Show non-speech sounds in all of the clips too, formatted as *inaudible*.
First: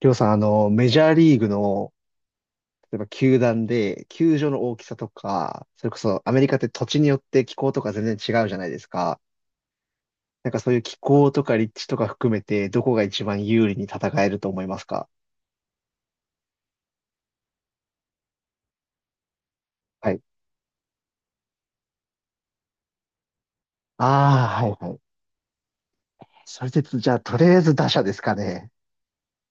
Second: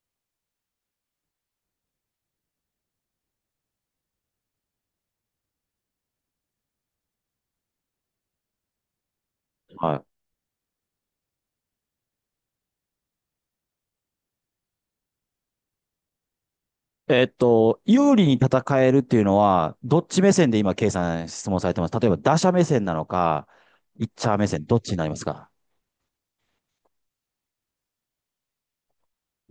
りょうさん、メジャーリーグの、例えば球団で、球場の大きさとか、それこそアメリカって土地によって気候とか全然違うじゃないですか。はなんかそういう気候とか立地とか含めて、どこが一番有利に戦えると思いますか？い。有利に戦えるっていうのは、どっはい。ち目線で今、ケイさん質問されてます？例えば、打者目線なのか、ピッチャー目ああ、線、はいどっちはにい。なりますか？それで、じゃあ、とりあえず打者ですかね。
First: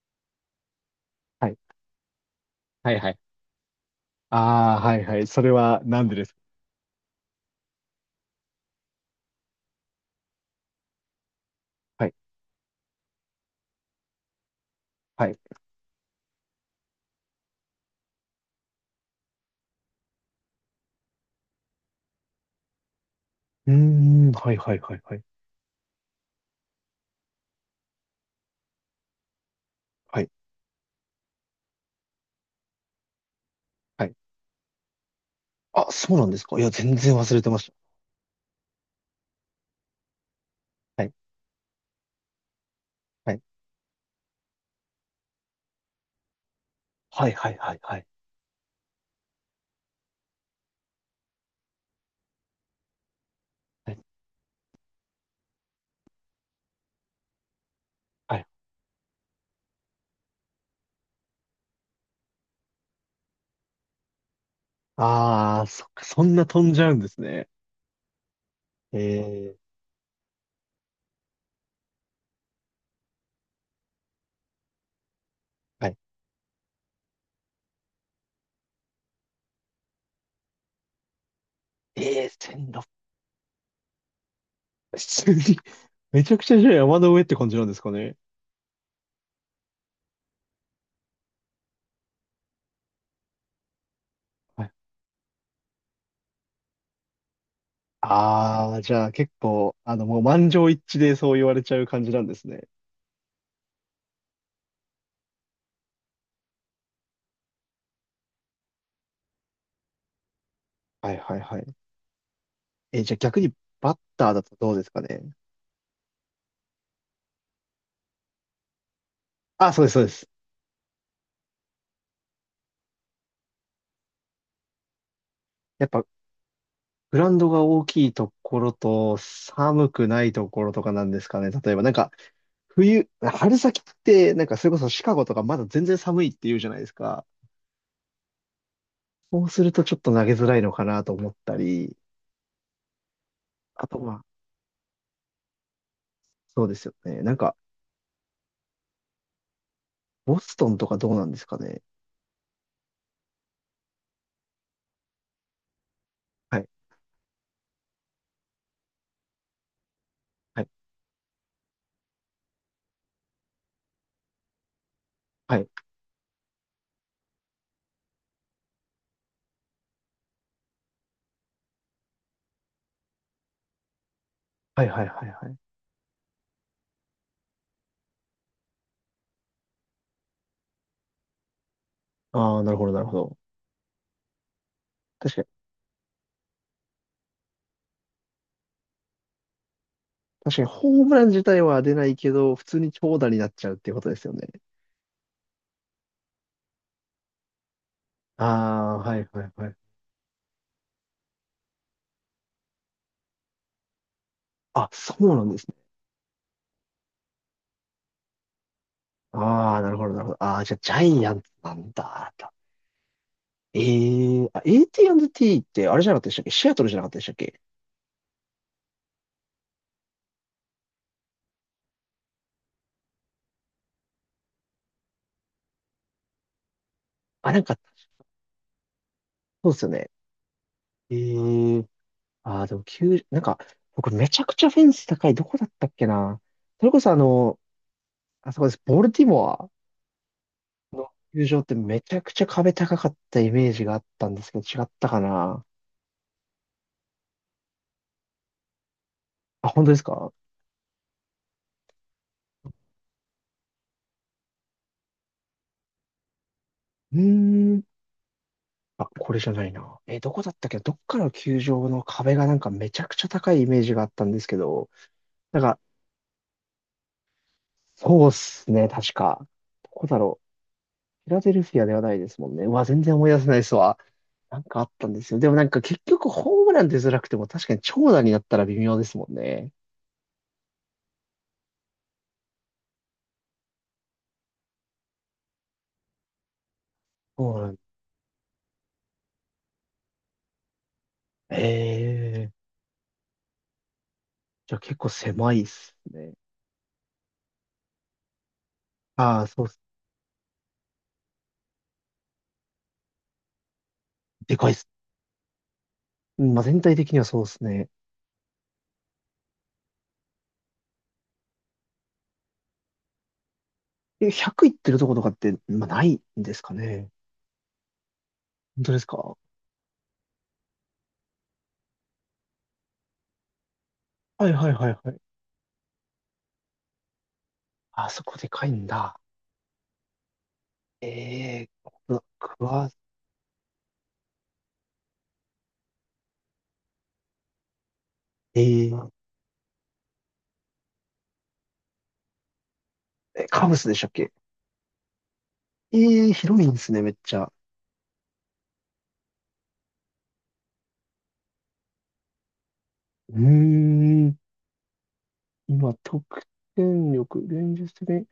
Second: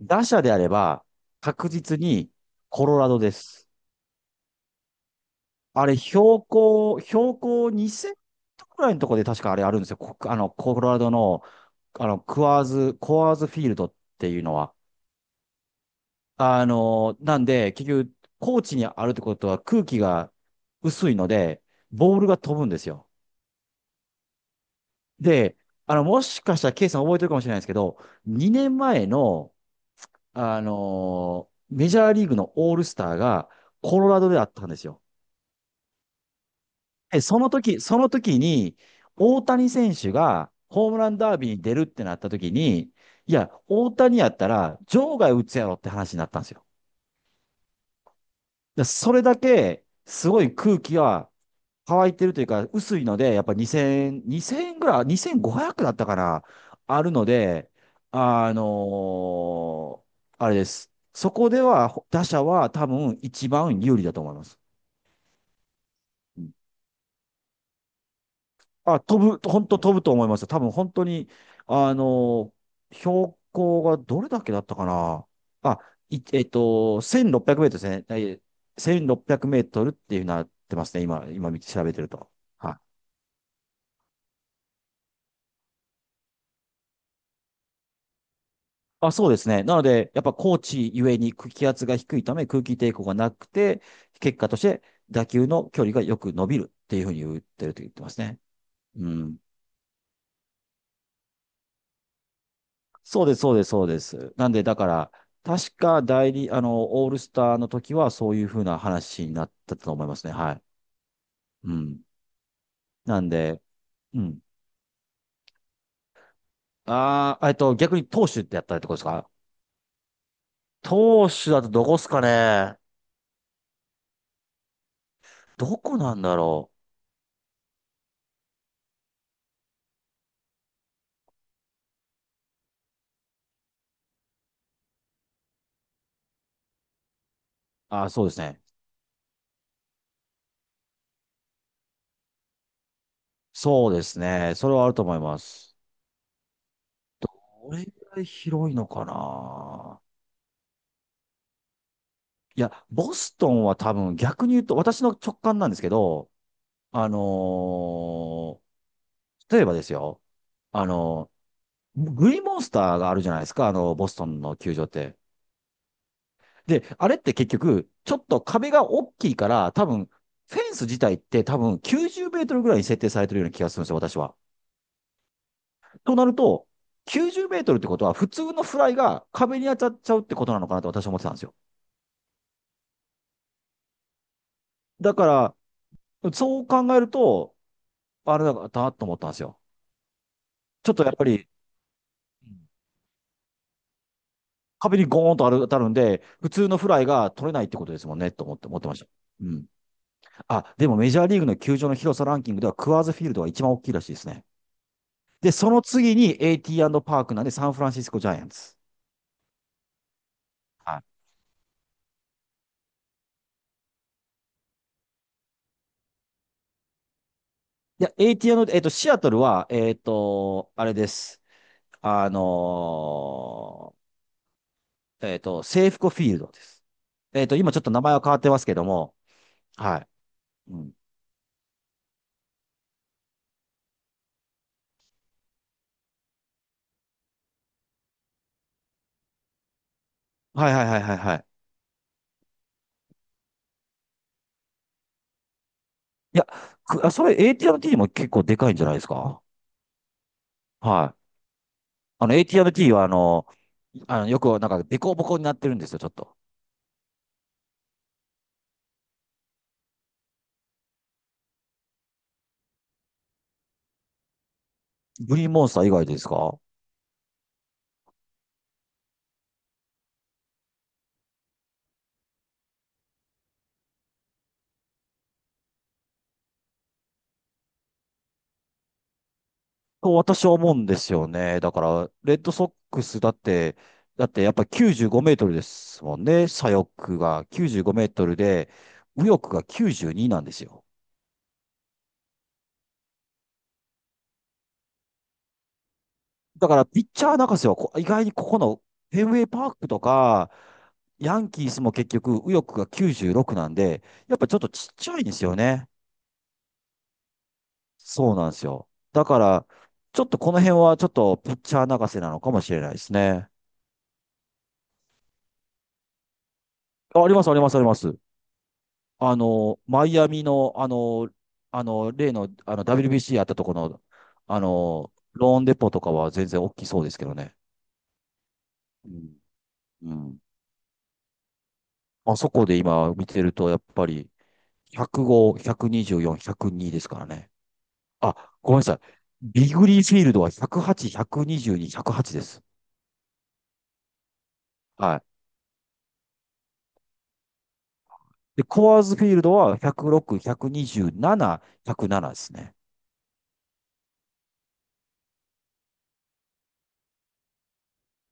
打者であれば、はい。確実にコはロいラはい。ドです。ああ、はいはい。それはあれ、なんでですか？標高2000くらいのところで確かあれあるんですよ。こあの、コロラドの、はい。クワーズ、コアーズフィールドっていうのは。はい。なんで、結局、高地にあるってことは空気が薄いので、ボールが飛ぶんですよ。うーん、はいはいはいはい。で、もしかしたらケイさん覚えてるかもしれないですけど、2年前の、はい。メジャーリーグのオールスターがコはロい。ラドであったんですよ。あ、そうなんですか？いや、全然で、忘れてましその時に、大谷選手がホームた。はラい。ンダービーに出るってなった時に、はいい。や、大谷やったら場外打つやろって話になったんですよ。はいはいはいはい。でそれだけ、すごい空気は乾いてるというか、薄いので、やっぱはい2000、2000円ぐらい、2500だったかな、あるので、はい。あのーあれです。そこでは、打者は多分一番有利だと思います。ああ、そっか、そんうなん。飛んじゃうんですね。あ、ええ、本当飛ぶと思います。多分本当に、あのー標高がどれだけだったかな。あ、はい。いえっと、1600メートルですね。1600メートルっていうなってますね。今見て調べてるええ、と。は1600、い。普通に *laughs* めちゃくちゃじゃあ山の上って感じなんですかね。あ、そうですね。なので、やっぱ高地ゆえに空気圧が低いため空気抵抗がなくて、結果としはい。て打球の距離がよく伸びるっていうふうに言ってると言ってますね。ああ、じゃうあ結ん。構、もう満場一致でそう言われちゃう感じなんですね。そうです、そうです、そうです。なんで、だから、確かオールスターの時はそういうふうな話になったと思いますね。はい。はいはいはうい。ん。え、じゃあなん逆にで、バッうターん。だとどうですかね？ああ、逆に投手ってやったりってことですか？あ、そうです、そうです。投手だとどこっすかね？どやっこぱ、なんだろグラウンドが大きいところと、寒くないところとかなんですかね。例えばなんか、冬、春先って、なんかそれこそシカゴとかまだ全然寒いって言うじゃないですか。う。ああ、そうですね。そうするとちょっと投げづらいのかなと思ったり、あそうとでますあ、ね。それはあると思います。そうですよね。なんか、これぐらい広いのかな。ボストンとかどうなんですかね？いや、ボストンは多分逆に言うと、私の直感なんですけど、はい、あのー例えばですよ、はい、あのグリーンモンスターがあるじゃないですか、ボストンの球場って。はい、で、あれって結局、ちょっと壁が大きいから、多分、フェンス自体って多分90メートルぐらいに設定されてるような気がするんですよ、私は。はい、はい、はいはい。となると、90メートルってことは、普通のフライが壁に当たっちゃうってことなのかなと私は思ってたんですよ。ああ、なるほど、なるほど。だ確かに、から、そう考えると、あれだなと思ったんですよ。確かにちょっホとーやムっラぱン自り、体は出ないけうど、普ん通に長打になっちゃうっていうことですよね。壁にゴーンと当たるんで、普通のフライが取れないってことですもんね、あと思って、思ってまあ、した。はい、はうい、はん。い。あ、でもメジャーリーグの球場の広さランキングでは、クアーズフィールドが一番大きいらしいですね。あ、そうなんで、ですそね。の次に AT& パークなんで、サンフランシスコジャイアンツ。ああ、なるほど、なるほど。ああ、じゃあ、ジはャい。イアンツなんだ。ええ、あ、AT&T ってあれじゃなかったでしたっけ？シアトルじゃなかったでしたっけ？いや、AT&、シアトルは、あれです。あの制服フコフィールドです。あ、なん今か、ちょっと名前は変わってますけども、そうですよはい。ね。うん。ええ。ああ、でも9、なんか、僕めちゃくちゃフェンス高い。どこだったっけな。それこそあそこです。ボルティモアはいはいはいのはいは球い。場ってめちゃくちゃ壁高かったイメージがあったんですけど、違ったかな。いや、それ AT&T も結構でかいんじゃないですか？あ、本当ですか？はい。あの AT&T はよくなんかデコボコになってるんですよ、ちょっと。うーん。あ、これじゃないな。え、どこだったっけ？どっかの球場の壁がなんかめちゃくちゃ高いイメージがあったんですけど、グリーンなんモンスか、ター以外ですか？そうっすね、確か。どこだろ？フィラデルフィアではないですもんね。うわ、全然思い出せないですわ。なんかあったんですよ。でもなんか結局ホームラン出づらくても確かに長打になったら微妙ですもんね。と私は思うんですよね。だから、レッドソックスだって、だってやっぱ95メートルですもんね。左翼がそうな95んだ。メートルで、右翼が92なんですよ。ええ、じゃあ結構狭いっすね。だから、ピッチャー泣かせは意外にここのフェンウあェあ、イそうっパーす。クとか、ヤンキースも結局、右翼が96なんで、やっぱちでょっかといっちす。っちゃいんですよね。うん、まあ全体的にはそうっすね。そうなんですよ。だから、ちょっとこの辺はちょっとピッチャー泣かせなのかもしれないですね。え、100いってるとことかって、まあないんですかね？あ、あります、あります、あります。本当ですか？はマイアミの、例の、WBC あったところの、いはいはいはい。ローンデポとかは全然大きそうですけどね。あそこでかいんうだ。ん。うん。ええー、あそこで今見てると、やっぱり、105、124、102ですからね。あ、えごめんなさい。ービグリーフィールドは108、122、108です。え、カブスでしたっけ？はい。ええー、広いんですね、めっちゃ。で、コアーズフィールドは106、127、107ですね。うーん。今、得点力、現実的に。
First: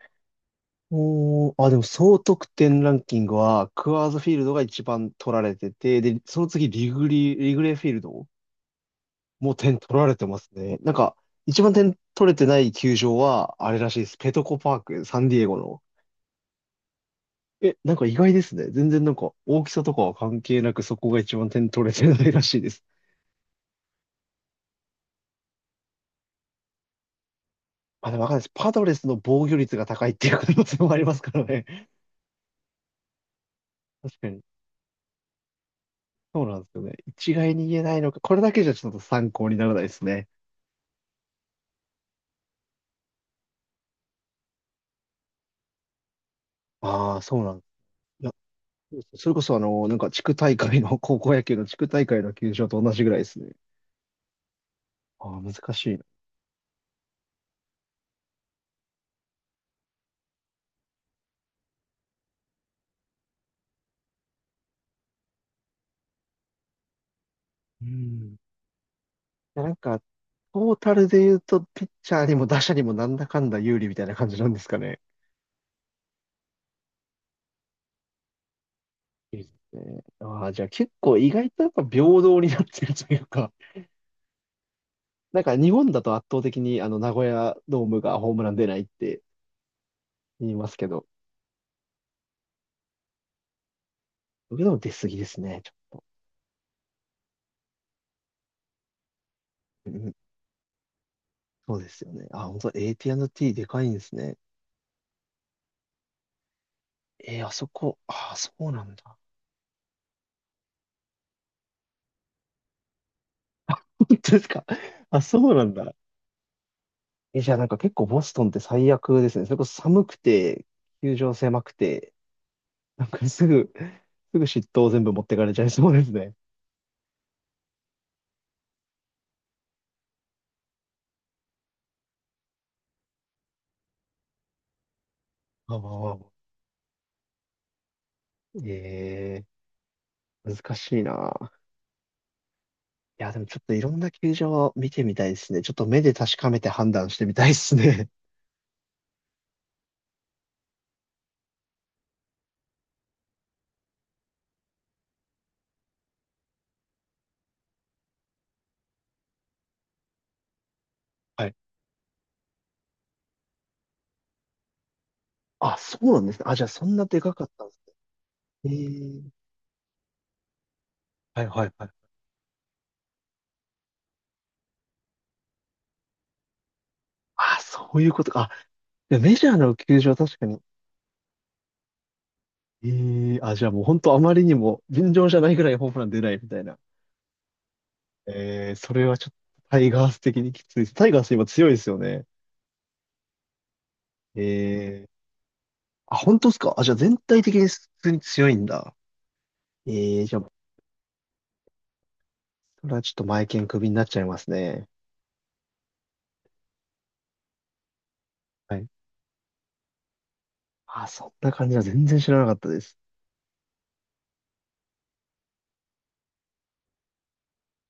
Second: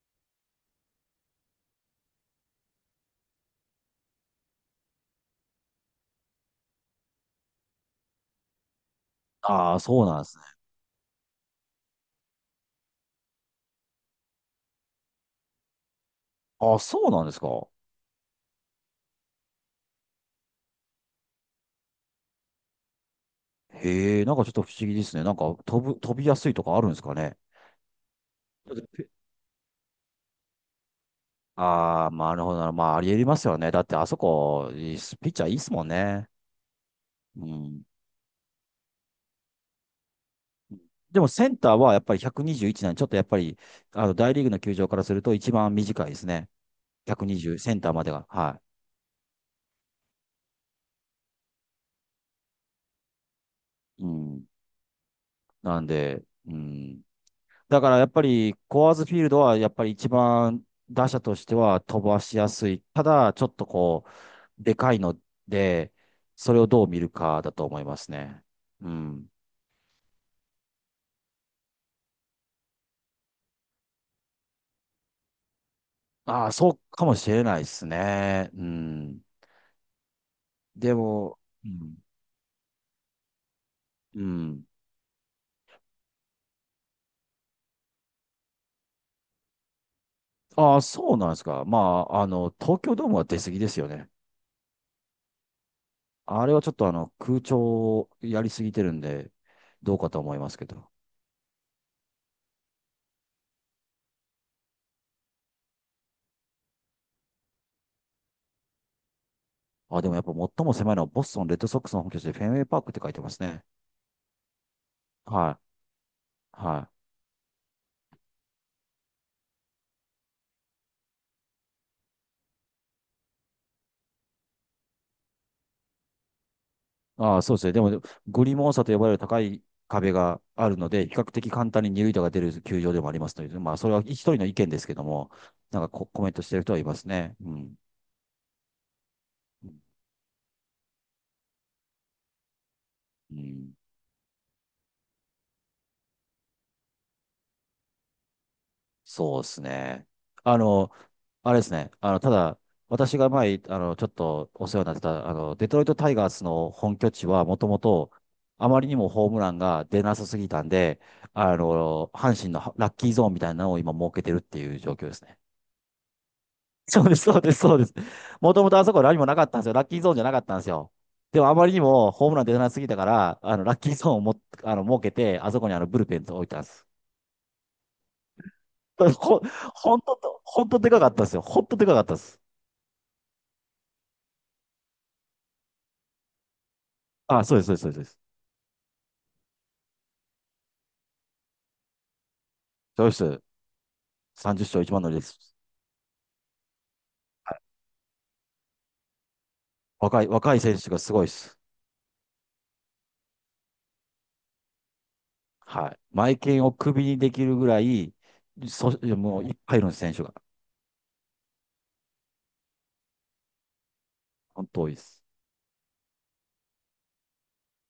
おー、あ、でも総得点ランキングは、クワーズフィールドが一番取られてて、で、その次、リグレーフィールド、もうあ点あ、取そらうれなんでてすまね。すね。なんか、一番点取れてない球場は、あれらしいです。ペトコパーク、サンディエゴの。ああ、そうなんですか。え、なんか意外ですね。全然なんか、大きさとかは関係なく、そこが一番点取れてないらしいです。へえ、なんかちょっと不思議ですね。なんか飛びやすいとかあるんですかね？まあ、でもわかんないです。パドレスの防御率が高いっていう可能性もありますからね。ああー、まあなるほどな。まあ、ありえますよね。だって、あそ確かに。こ、ピッチャーいいっすもんね。そうなんですよね。一う概に言えん。ないのか。これだけじゃちょっと参考にならないですね。でもセンターはやっぱり121なんで、ちょっとやっぱり、大リーグの球場からすると一番短いですね。ああ、そうなん120、です。センターまでいが。や、はそうです。それこそなんか地区大会の、高校野球の地区大会の球場と同じぐらいですね。い。うん。ああ、難なんしいな。で、うん。だからやっぱり、コアーズフィールドはやっぱり一番打者としては飛ばしやすい。ただ、ちょっとこう、でかいので、それをどう見るかだと思ういますん。ね。いうん。や、なんか、トータルで言うと、ピッチャーにも打者にもなんだかんだ有利みたいな感じなんですかね。ああ、そうかもしれないですね。うん。いいですね。ああ、じゃあ結で構意も、外とやうっぱん。平等になってるというか、うん。なんか日本だと圧倒的にあの名古屋ドームがホームラン出ないって言いますああ、けど、そうなんですか。まあ、東京ドームは出過ぎですよね。僕でも出過ぎですね。ちょあれはちょっと空調をやりすぎてるんで、っどと、ううかん、と思いますけど。そうですよね。あ、本当 AT&T でかいんですね。あそこ、あ、そうなんだ。あ、でもやっぱ最も狭いのはボストンレッドソックスの本拠地でフェンウェイパークって書いてますね。*laughs* 本当ですか。あ、そうはなんだ。い。はい。え、じゃあなんか結構ボストンって最悪ですね。それこそ寒くて、球場狭くて、なんか *laughs* すぐ嫉妬を全部持ってかれちゃいそうですね。ああ、そうですね。でも、グリモン差と呼ばれる高い壁があるので、比較的簡単に二塁打が出る球場でもありますので、まあ、それは一人の意見ですけども、あ、なんかまあまあコまメあ。ントしてる人はいますね。うん。え難しいな。いや、うでもちょっん。といろんな球場を見てみたいですね。ちょっと目で確かめて判断してみたいですね。そうですね。あの、あれですね。ただ、私が前、ちょっとお世話になってた、デトロイトタイガースの本拠地は、もともと、あまりにもホームランが出なさすぎたんで、*laughs* はい。阪神のラッキーゾーンみたいなのを今設けてるっていう状況ですね。あ、そうなんですね。あ、じゃあそ *laughs* んそなうでです、かそうかっです、たんでそうすでね。す。もともとあえそこ何もー、なかったんですよ。ラッキーゾーンじゃなかったんですよ。ではいもあはまいりにはい。もホームラン出なすぎたから、ラッキーゾーンをも、設けて、あそこにブルペンと置いたんです。あ、そういうことか。あ、で *laughs* メほんジャーのほ球ん場は確と、かに。ほんとでかかったですよ。ほんとでかかったです。ええ、あ、じゃあもう本当あまりにも尋常じゃないぐらいホームラン出ないみたいな。あ、そうです、そうです、そうです。ええ、それはちょっとタイガース的にきついです。タイガース今強いですよね。そうです。え30勝一番乗え、りです。あ、本当ですか？あ、じゃあ全体的に普通に強いんだ。え若え、い、じゃあ、若い選手がすごいです。それはちょっと前剣クビになっちゃいますね。はい。マイケンをクビにできるぐらい、はい。そ、もういっぱいいるんです、選手が。あ、そんな感じは全然知らなかったです。本当多いです。